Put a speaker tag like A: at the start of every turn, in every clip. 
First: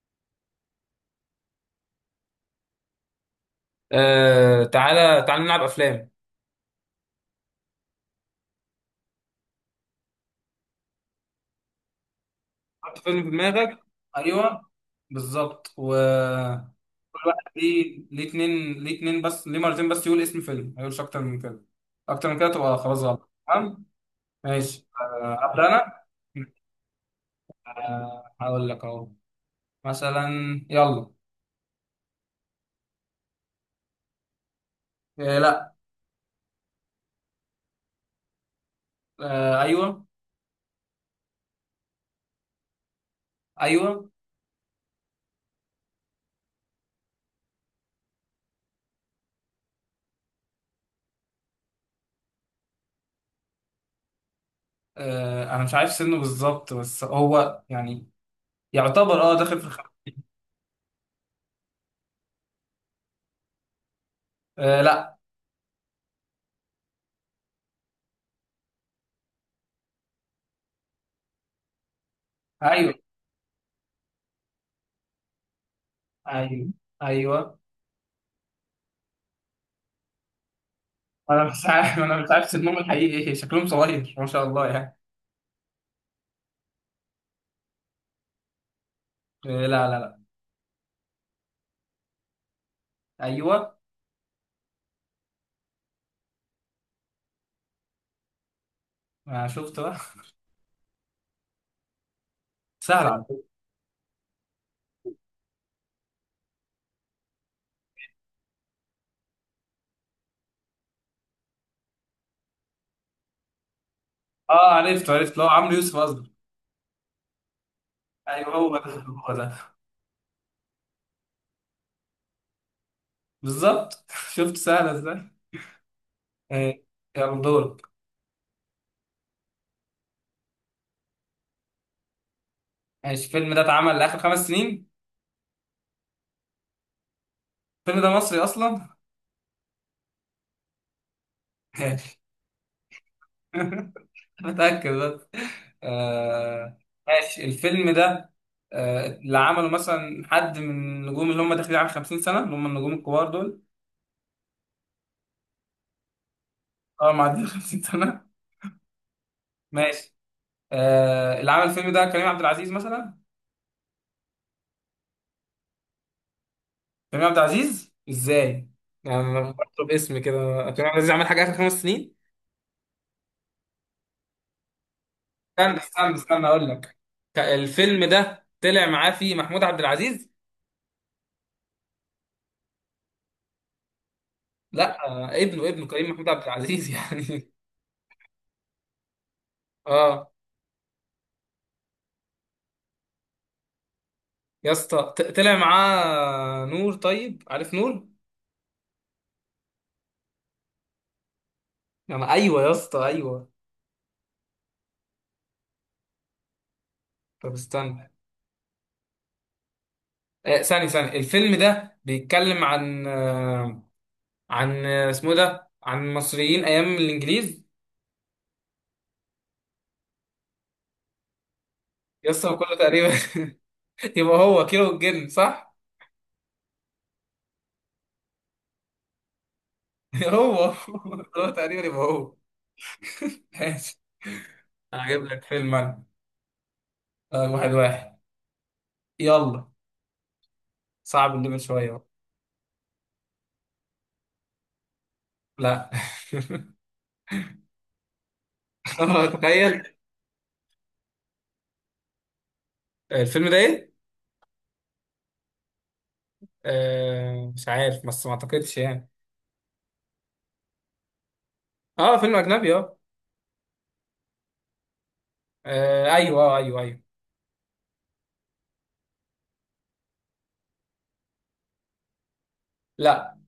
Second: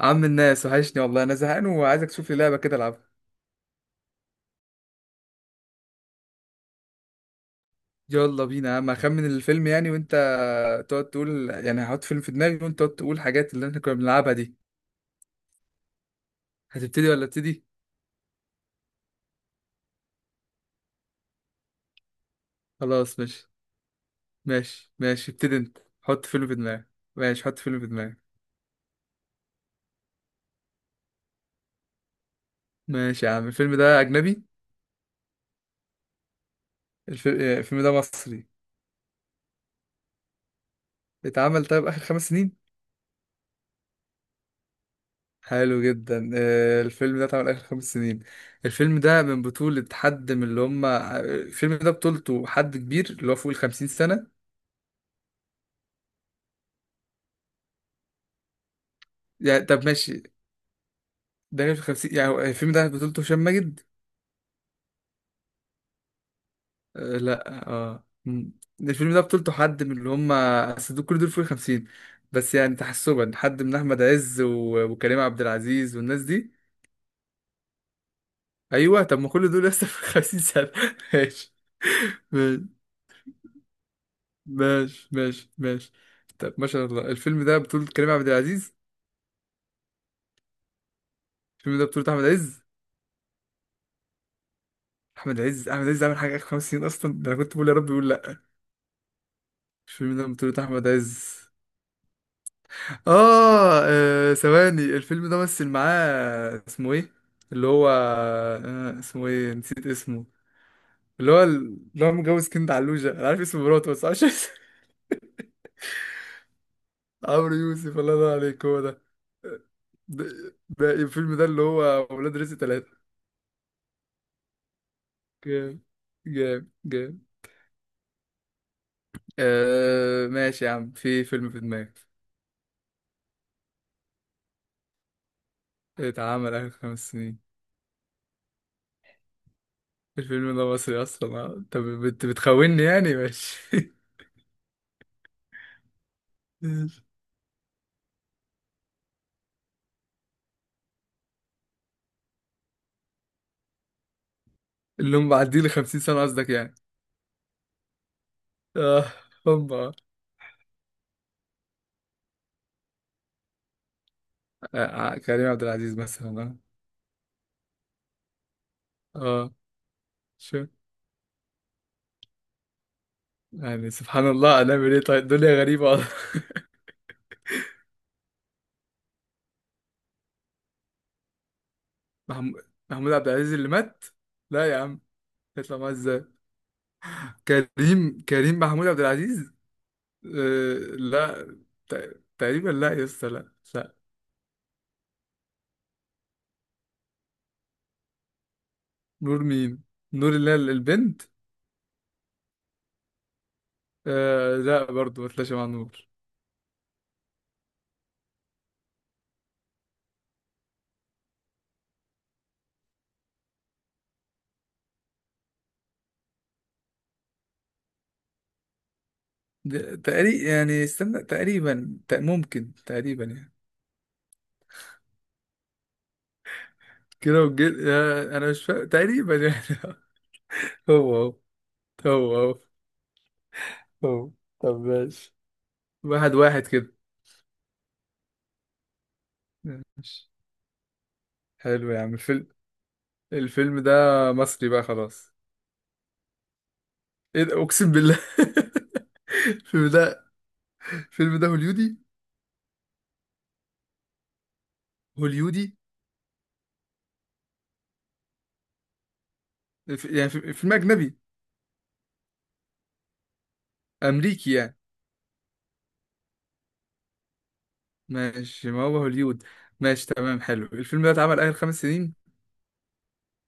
A: عم الناس وحشني والله. انا زهقان وعايزك تشوف لي لعبه كده العبها.
B: آه، تعالى تعالى نلعب افلام.
A: يلا بينا يا عم، اخمن الفيلم يعني، وانت تقعد تقول. يعني هحط فيلم في دماغي وانت تقعد
B: حط
A: تقول
B: فيلم في
A: حاجات اللي
B: دماغك.
A: احنا كنا بنلعبها دي.
B: ايوه. بالظبط و.
A: هتبتدي ولا
B: كل واحد
A: ابتدي؟
B: ليه اتنين، ليه اتنين، بس ليه مرتين بس يقول اسم فيلم، ما يقولش اكتر من كده. اكتر من كده تبقى خلاص
A: خلاص
B: غلط.
A: ماشي.
B: تمام. ماشي.
A: ماشي
B: آه،
A: ابتدي
B: ابدا
A: انت،
B: انا.
A: حط فيلم في دماغك. ماشي، حط فيلم في دماغك.
B: آه، هقول لك اهو. مثلا. يلا.
A: ماشي يا عم، الفيلم ده اجنبي؟
B: آه، لا.
A: الفيلم ده مصري؟
B: آه، ايوه.
A: اتعمل طيب اخر خمس سنين؟
B: ايوه.
A: حلو جدا. الفيلم ده اتعمل اخر خمس سنين. الفيلم ده من بطولة حد من اللي هم آه، الفيلم ده بطولته حد كبير اللي هو فوق الخمسين سنة.
B: آه، انا مش عارف سنه بالظبط، بس هو يعني يعتبر داخل
A: يعني
B: في الخ...
A: طب ماشي، دانيال في الخمسين يعني. هو الفيلم ده بطولته هشام ماجد؟
B: آه، لا.
A: آه لا. الفيلم ده بطولته حد من اللي هم كل دول فوق الخمسين. بس يعني
B: ايوه،
A: تحسبا حد من أحمد عز وكريم عبد العزيز والناس دي.
B: ايوه، ايوه.
A: أيوه، طب ما كل دول لسه في الخمسين سنة
B: انا
A: ماشي
B: مش عارف انا مش عارف
A: ماشي
B: سنهم الحقيقي ايه، شكلهم صغير ما شاء الله يعني.
A: ماشي ماشي. طب ما شاء الله، الفيلم ده بطولة كريم عبد العزيز؟
B: إيه، لا، لا، لا.
A: الفيلم ده بطولة أحمد عز؟
B: ايوه.
A: أحمد عز عمل حاجة آخر خمس سنين أصلا؟ ده أنا كنت بقول يا رب يقول لأ.
B: ما شفت بقى.
A: الفيلم ده بطولة أحمد عز.
B: سهل على فكره.
A: ثواني، الفيلم ده مثل معاه اسمه إيه؟ اللي هو آه، اسمه إيه؟ نسيت اسمه. اللي هو متجوز كند علوشة، أنا عارف اسم مراته بس عشان
B: اه، عرفت عرفت، لو عمرو يوسف قصدي.
A: عمرو يوسف، الله ينور
B: ايوه،
A: عليك،
B: هو
A: هو
B: ده
A: ده.
B: هو ده.
A: ده ده الفيلم ده اللي هو ولاد رزق تلاتة.
B: بالظبط. شفت سهله ازاي.
A: جامد جامد
B: إيه.
A: جامد.
B: يلا دورك.
A: آه ماشي يا عم، في فيلم في دماغي.
B: ماشي، الفيلم ده اتعمل لاخر 5 سنين.
A: اتعمل آخر خمس سنين.
B: الفيلم ده مصري اصلا.
A: الفيلم ده مصري أصلا آه. طب
B: ماشي.
A: بت بتخوني يعني؟ ماشي
B: متاكد بس. آه.
A: ماشي.
B: ماشي، الفيلم ده آه، اللي عمله مثلا حد من النجوم اللي هم داخلين على 50 سنه، اللي هم النجوم الكبار دول.
A: اللي هم معديه لي 50 سنة قصدك يعني؟
B: اه، معديين 50 سنه.
A: اه. هم آه.
B: ماشي. آه، اللي عمل الفيلم ده كريم عبد العزيز مثلا.
A: آه، كريم عبد العزيز مثلا.
B: كريم عبد العزيز ازاي؟ يعني
A: اه
B: أنا
A: اه
B: بطلب اسم كده.
A: شو؟
B: كريم عبد العزيز عمل حاجه اخر 5 سنين.
A: يعني سبحان الله، هنعمل ايه طيب؟ الدنيا
B: استنى
A: غريبة والله
B: استنى استنى اقول لك. الفيلم ده طلع معاه فيه محمود عبد العزيز.
A: محمود عبد العزيز اللي مات؟ لا يا عم.
B: لا، آه، ابنه
A: يطلع
B: ابنه
A: معاه
B: كريم
A: ازاي؟
B: محمود عبد العزيز يعني.
A: كريم محمود عبد العزيز.
B: اه.
A: آه لا. تقريبا لا يا اسطى، لا.
B: يا اسطى، طلع معاه نور، طيب عارف نور؟
A: نور مين؟ نور اللي هي البنت.
B: يعني ايوه يا اسطى، ايوه.
A: آه لا برضه، ما طلعش مع نور.
B: طب استنى. آه، ثاني الفيلم ده بيتكلم عن اسمه ده، عن المصريين ايام الانجليز.
A: تقريبا يعني، استنى،
B: يس، هو
A: ممكن
B: كله تقريبا.
A: تقريبا يعني.
B: يبقى هو كيلو الجن، صح؟
A: كده والجن؟ آه، انا مش فاهم تقريبا يعني
B: هو.
A: هو
B: هو تقريبا يبقى
A: هو
B: هو.
A: هو هو
B: ماشي.
A: هو طب
B: انا هجيب
A: ماشي.
B: لك فيلم انا.
A: واحد واحد كده.
B: آه، واحد واحد. يلا.
A: ماشي،
B: صعب الليفل شويه
A: حلو يا
B: بقى.
A: عم الفيلم. الفيلم ده مصري بقى؟ خلاص،
B: لا.
A: ايه ده، اقسم بالله
B: اه، تخيل.
A: الفيلم ده، الفيلم ده هوليودي.
B: الفيلم ده ايه؟
A: هوليودي.
B: آه، مش عارف بس ما اعتقدش يعني.
A: يعني فيلم اجنبي.
B: اه، فيلم اجنبي، اه.
A: امريكي يعني.
B: آه، ايوه، اه، ايوه، ايوه.
A: ماشي، ما هو هوليود. ماشي تمام. حلو، الفيلم ده اتعمل اخر خمس سنين؟
B: لا.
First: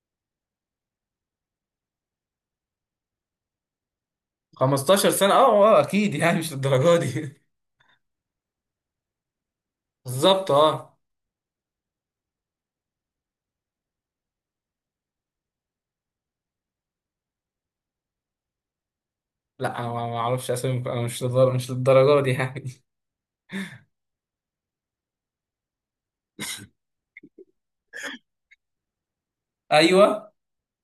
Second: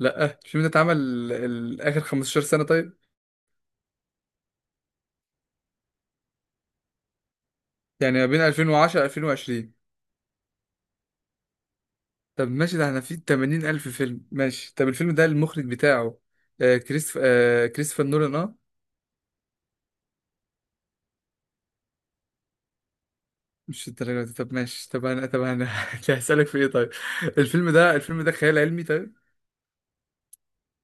A: لا، الفيلم ده اتعمل اخر 15 سنة طيب؟
B: 15 سنه، اه، اه، اكيد يعني مش للدرجه دي.
A: يعني ما بين 2010 2020.
B: بالظبط، اه.
A: طب ماشي، ده احنا في 80 ألف فيلم. ماشي. طب الفيلم ده المخرج بتاعه آه كريستف آه كريستوفر نولان، اه؟
B: لا، أنا ما اعرفش اسامي، أنا مش للدرجه دي يعني.
A: مش الدرجة دي؟ طب ماشي. طب انا هسألك في ايه طيب. الفيلم ده خيال علمي طيب؟
B: ايوه.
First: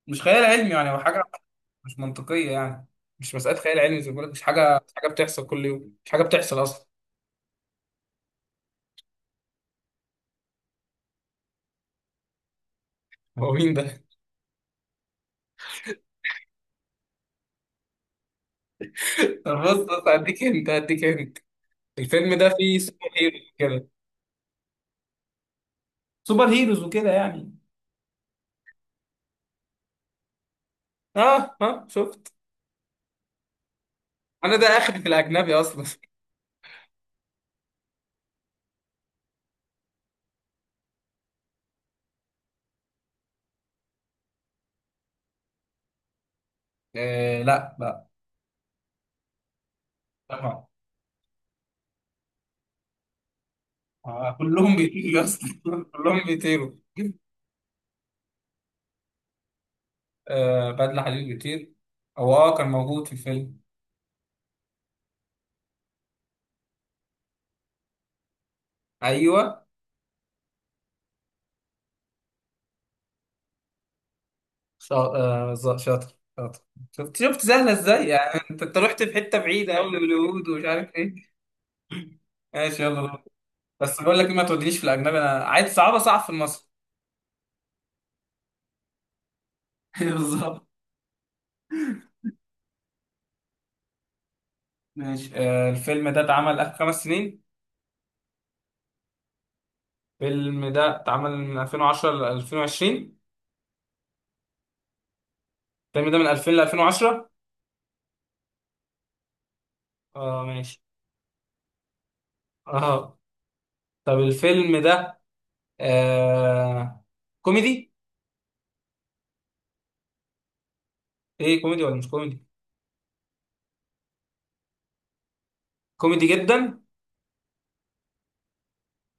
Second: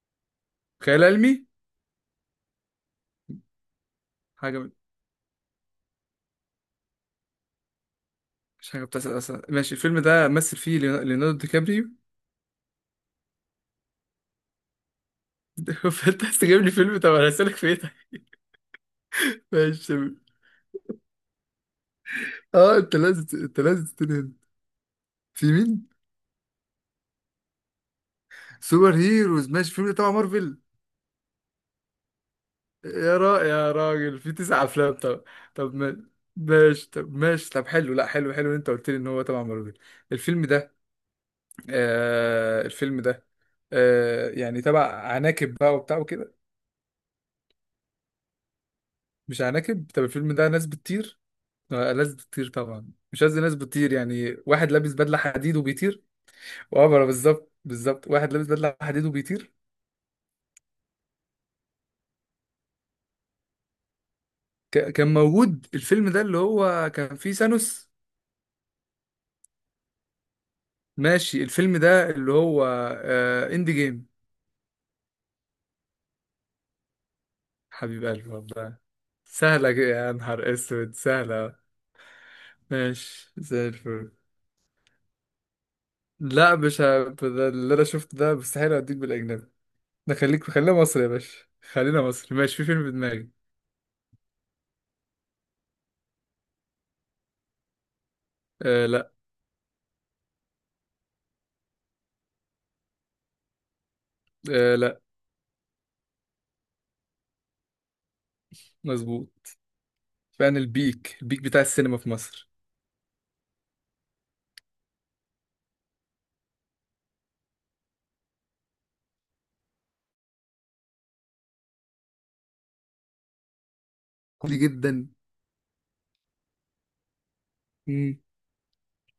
B: مش خيال علمي يعني، هو
A: خيال
B: حاجه
A: علمي.
B: مش منطقيه يعني. مش مساله خيال علمي، زي ما بقول لك، مش
A: حاجة
B: حاجه مش حاجه بتحصل كل يوم، مش حاجه بتحصل اصلا.
A: مش حاجة بتحصل أصلا؟ ماشي، الفيلم ده مثل فيه ليوناردو دي كابريو.
B: هو مين ده؟
A: فانت عايز تجيب لي فيلم، طب انا هسألك في ايه طيب؟
B: طب، بص
A: ماشي
B: بص،
A: تمام.
B: هديك انت هديك انت. الفيلم ده
A: اه
B: فيه
A: انت
B: سوبر
A: لازم
B: هيروز
A: انت لازم
B: كده.
A: تنهد. في مين؟
B: سوبر هيروز وكده يعني.
A: سوبر هيروز. ماشي، الفيلم ده تبع مارفل؟
B: اه، اه، شفت.
A: يا را يا راجل، في
B: انا
A: تسع
B: ده اخر
A: افلام
B: في
A: طب.
B: الاجنبي
A: طب
B: اصلا.
A: ما- ماشي، طب ماشي، طب حلو، لا حلو حلو إن انت قلت لي ان هو تبع مارفل. الفيلم ده، الفيلم ده، آه يعني تبع عناكب بقى وبتاع وكده؟
B: آه، لا، لا.
A: مش عناكب؟ طب الفيلم ده
B: طبعا.
A: ناس بتطير؟ آه، ناس بتطير طبعا، مش قصدي ناس بتطير،
B: آه،
A: يعني واحد
B: كلهم
A: لابس
B: بيطيروا
A: بدلة
B: يا اسطى.
A: حديد وبيطير.
B: كلهم بيطيروا.
A: وعبرة، بالظبط بالظبط، واحد لابس بدلة حديد وبيطير.
B: آه، بدلة حديد بيطير. هو كان موجود في الفيلم.
A: كان موجود. الفيلم ده اللي هو كان فيه ثانوس؟
B: ايوه.
A: ماشي، الفيلم ده اللي هو آه اند جيم.
B: شاطر شاطر. شفت شفت سهله
A: حبيب
B: ازاي،
A: قلبي
B: يعني انت
A: والله.
B: رحت في حته بعيده قوي
A: يا
B: باليهود
A: نهار
B: ومش
A: اسود
B: عارف ايه.
A: سهلة.
B: ماشي، يلا دور.
A: ماشي زي
B: بس
A: الفل.
B: بقول لك إيه، ما تودينيش في الاجنبي، انا عايز صعبه، صعب في
A: لا
B: المصري.
A: مش ده اللي انا شفته ده، مستحيل اديك بالاجنبي. ده خليك،
B: بالظبط.
A: خلينا مصري يا باشا. خلينا مصري، ماشي، في فيلم في دماغي.
B: ماشي، آه، الفيلم ده اتعمل اخر 5 سنين.
A: آه لا.
B: الفيلم ده اتعمل من 2010 ل 2020.
A: آه لا.
B: الفيلم ده من 2000 ل 2010.
A: مظبوط.
B: اه،
A: فعلا،
B: ماشي.
A: البيك البيك بتاع السينما في مصر.
B: اه، طب الفيلم ده آه كوميدي. ايه، كوميدي ولا مش كوميدي؟
A: كوميدي جدا.
B: كوميدي جدا.
A: امم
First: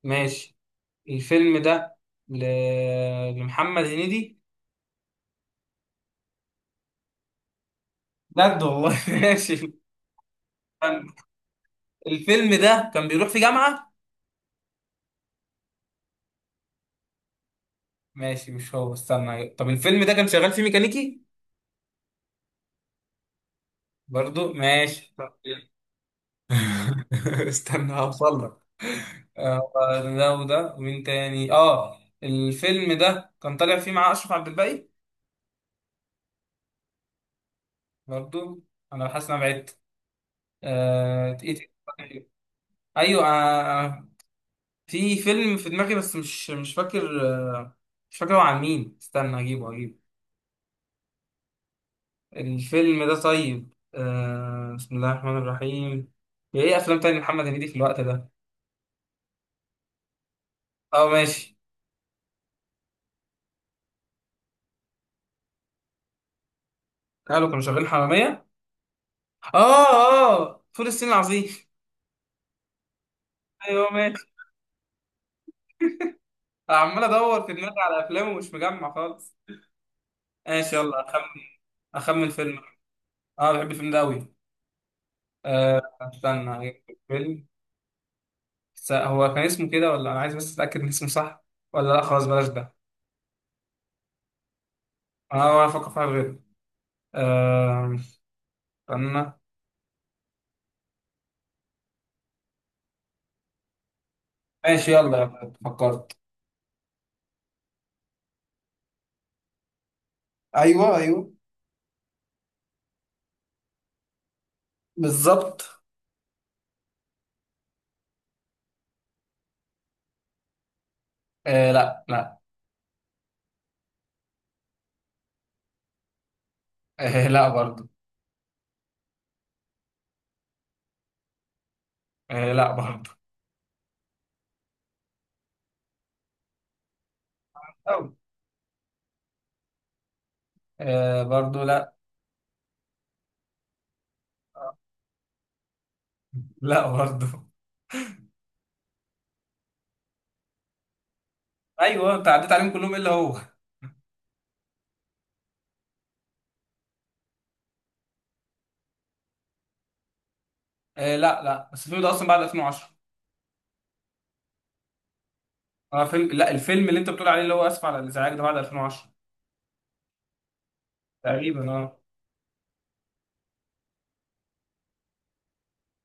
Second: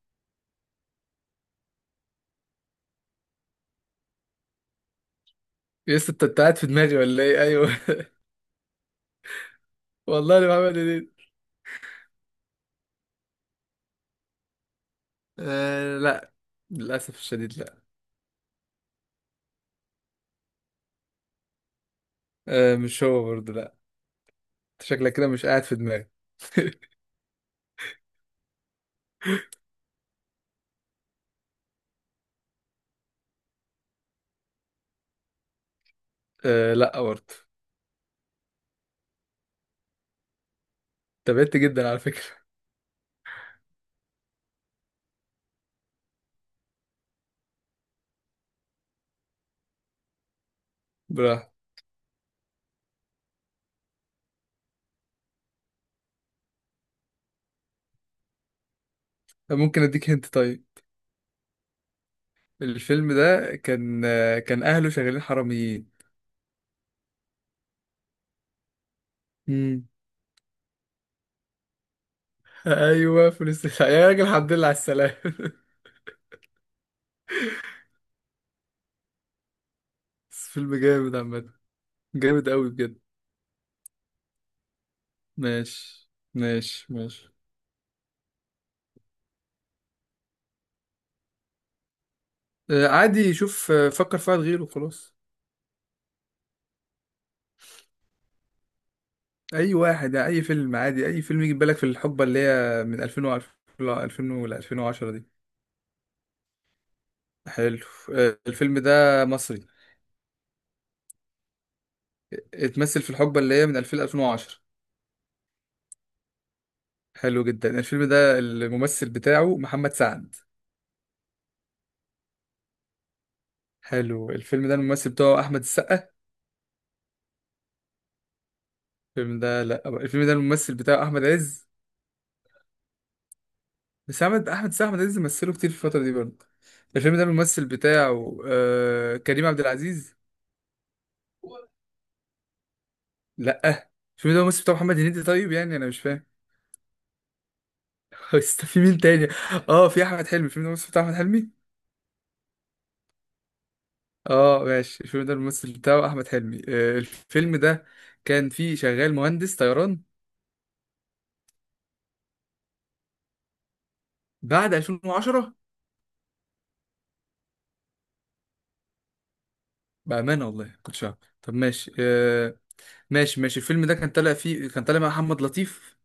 B: ماشي. الفيلم ده ل... لمحمد هنيدي.
A: يس، انت انت قاعد في دماغي ولا ايه؟ ايوه
B: بجد والله. ماشي.
A: والله انا بعمل ايه.
B: الفيلم ده كان بيروح في جامعة.
A: آه لا، للاسف الشديد لا.
B: ماشي، مش هو. استنى، طب الفيلم ده كان شغال فيه ميكانيكي.
A: آه مش هو برضه لا.
B: برضو
A: أنت شكلك
B: ماشي،
A: كده
B: طب.
A: مش قاعد في دماغي
B: استنى هوصل لك. آه، ده وده ومين تاني، الفيلم ده كان طالع فيه مع اشرف عبد الباقي.
A: آه لا برضه.
B: برضو. انا حاسس ان انا بعدت.
A: تابعت
B: إيه؟
A: جدا على فكرة.
B: تاني؟ ايوه. في فيلم في دماغي، بس مش فاكر. آه، مش فاكر هو عن مين. استنى اجيبه اجيبه.
A: براحة.
B: الفيلم ده طيب. بسم الله الرحمن الرحيم. يا، ايه افلام تاني محمد هنيدي في الوقت ده؟
A: ممكن اديك هنت طيب.
B: اه، ماشي.
A: الفيلم ده كان اهله شغالين حراميين.
B: قالوا كانوا شغالين حرامية. اه.
A: امم
B: اه، فول الصين العظيم.
A: ايوه،
B: ايوه،
A: يا راجل
B: ماشي.
A: الحمد لله على السلامة
B: عمال ادور في دماغي على افلامه ومش مجمع خالص.
A: بس فيلم
B: ماشي، يلا
A: جامد
B: اخمن.
A: عامة.
B: اخمن
A: جامد
B: فيلم.
A: قوي بجد.
B: اه، بحب الفيلم ده قوي. آه،
A: ماشي
B: استنى أجيب
A: ماشي ماشي
B: فيلم. هو كان اسمه كده؟ ولا انا عايز بس اتاكد ان اسمه صح. ولا، لا، خلاص بلاش ده.
A: آه، عادي، شوف، آه، فكر في واحد غيره خلاص.
B: اه، ولا افكر فيها غير. آه، استنى.
A: اي واحد، اي فيلم عادي، اي فيلم يجي في بالك في الحقبة اللي هي من 2000 ل
B: ماشي،
A: 2010
B: يلا
A: دي.
B: يلا فكرت.
A: حلو. آه، الفيلم ده مصري،
B: ايوه، ايوه.
A: اتمثل في الحقبة اللي هي من 2000 ل 2010.
B: بالظبط.
A: حلو جدا، الفيلم ده الممثل بتاعه محمد سعد؟
B: آه، لا، لا.
A: حلو، الفيلم ده الممثل بتاعه احمد السقا؟
B: آه، لا، برضو.
A: الفيلم ده، لا الفيلم ده الممثل بتاعه احمد عز؟
B: آه، لا، برضو.
A: بس احمد السقا، احمد عز مثله كتير في الفتره دي برضه. الفيلم ده الممثل
B: أو.
A: بتاعه كريم عبد العزيز؟
B: آه، برضو، لا.
A: لا. الفيلم ده الممثل بتاعه محمد هنيدي؟ طيب يعني انا مش فاهم.
B: لا، برضو.
A: في مين تاني؟ اه في احمد حلمي. الفيلم ده الممثل بتاعه احمد حلمي.
B: ايوه، انت عديت عليهم كلهم الا هو.
A: اه ماشي، الفيلم ده الممثل بتاعه احمد حلمي. الفيلم ده كان فيه شغال مهندس طيران.
B: آه، لا، لا، بس الفيلم ده اصلا بعد 2010.
A: بعد 2010؟
B: اه، فيلم لا الفيلم اللي انت بتقول عليه، اللي هو اسف على الازعاج ده، بعد 2010.
A: بأمانة والله كنتش عارف. طب
B: تقريبا،
A: ماشي
B: اه.
A: آه. ماشي، الفيلم ده كان طالع فيه، كان طالع مع محمد لطيف.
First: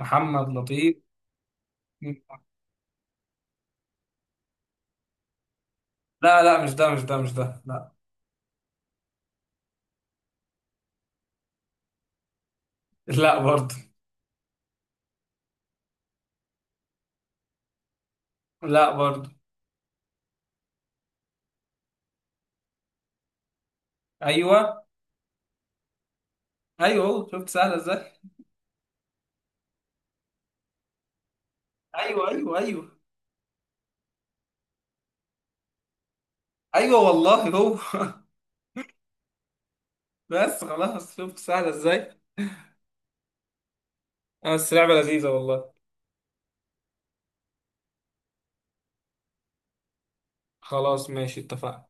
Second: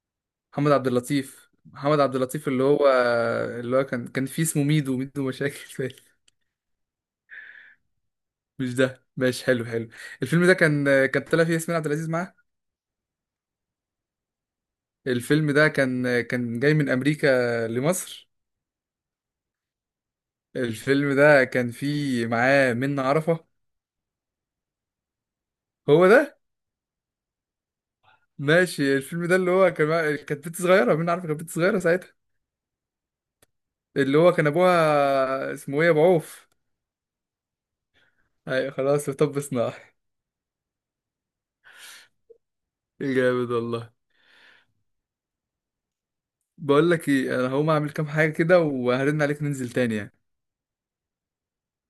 B: محمد
A: محمد عبد
B: لطيف.
A: اللطيف، محمد عبد اللطيف اللي هو اللي هو كان فيه اسمه ميدو، ميدو مشاكل فيه.
B: لا، لا، مش ده مش ده مش ده، لا.
A: مش ده ماشي، حلو حلو. الفيلم ده كان طالع فيه ياسمين عبد العزيز معاه.
B: لا، برضو.
A: الفيلم ده كان جاي من أمريكا لمصر.
B: لا، برضو.
A: الفيلم ده كان فيه معاه منة عرفة.
B: ايوه.
A: هو ده.
B: ايوه، شفت سهله ازاي.
A: ماشي، الفيلم ده اللي هو كان كانت بنت صغيرة، منة عرفة كانت بنت صغيرة ساعتها.
B: ايوه، ايوه، ايوه.
A: اللي هو كان أبوها اسمه إيه، أبو عوف.
B: ايوه والله هو.
A: ايوه خلاص طب صناعي.
B: بس خلاص، شفت سهله ازاي.
A: جامد والله.
B: آه، بس لعبه لذيذه والله.
A: بقول لك ايه، انا هقوم اعمل كام حاجه كده وهرن عليك ننزل تاني يعني.
B: خلاص ماشي، اتفقنا.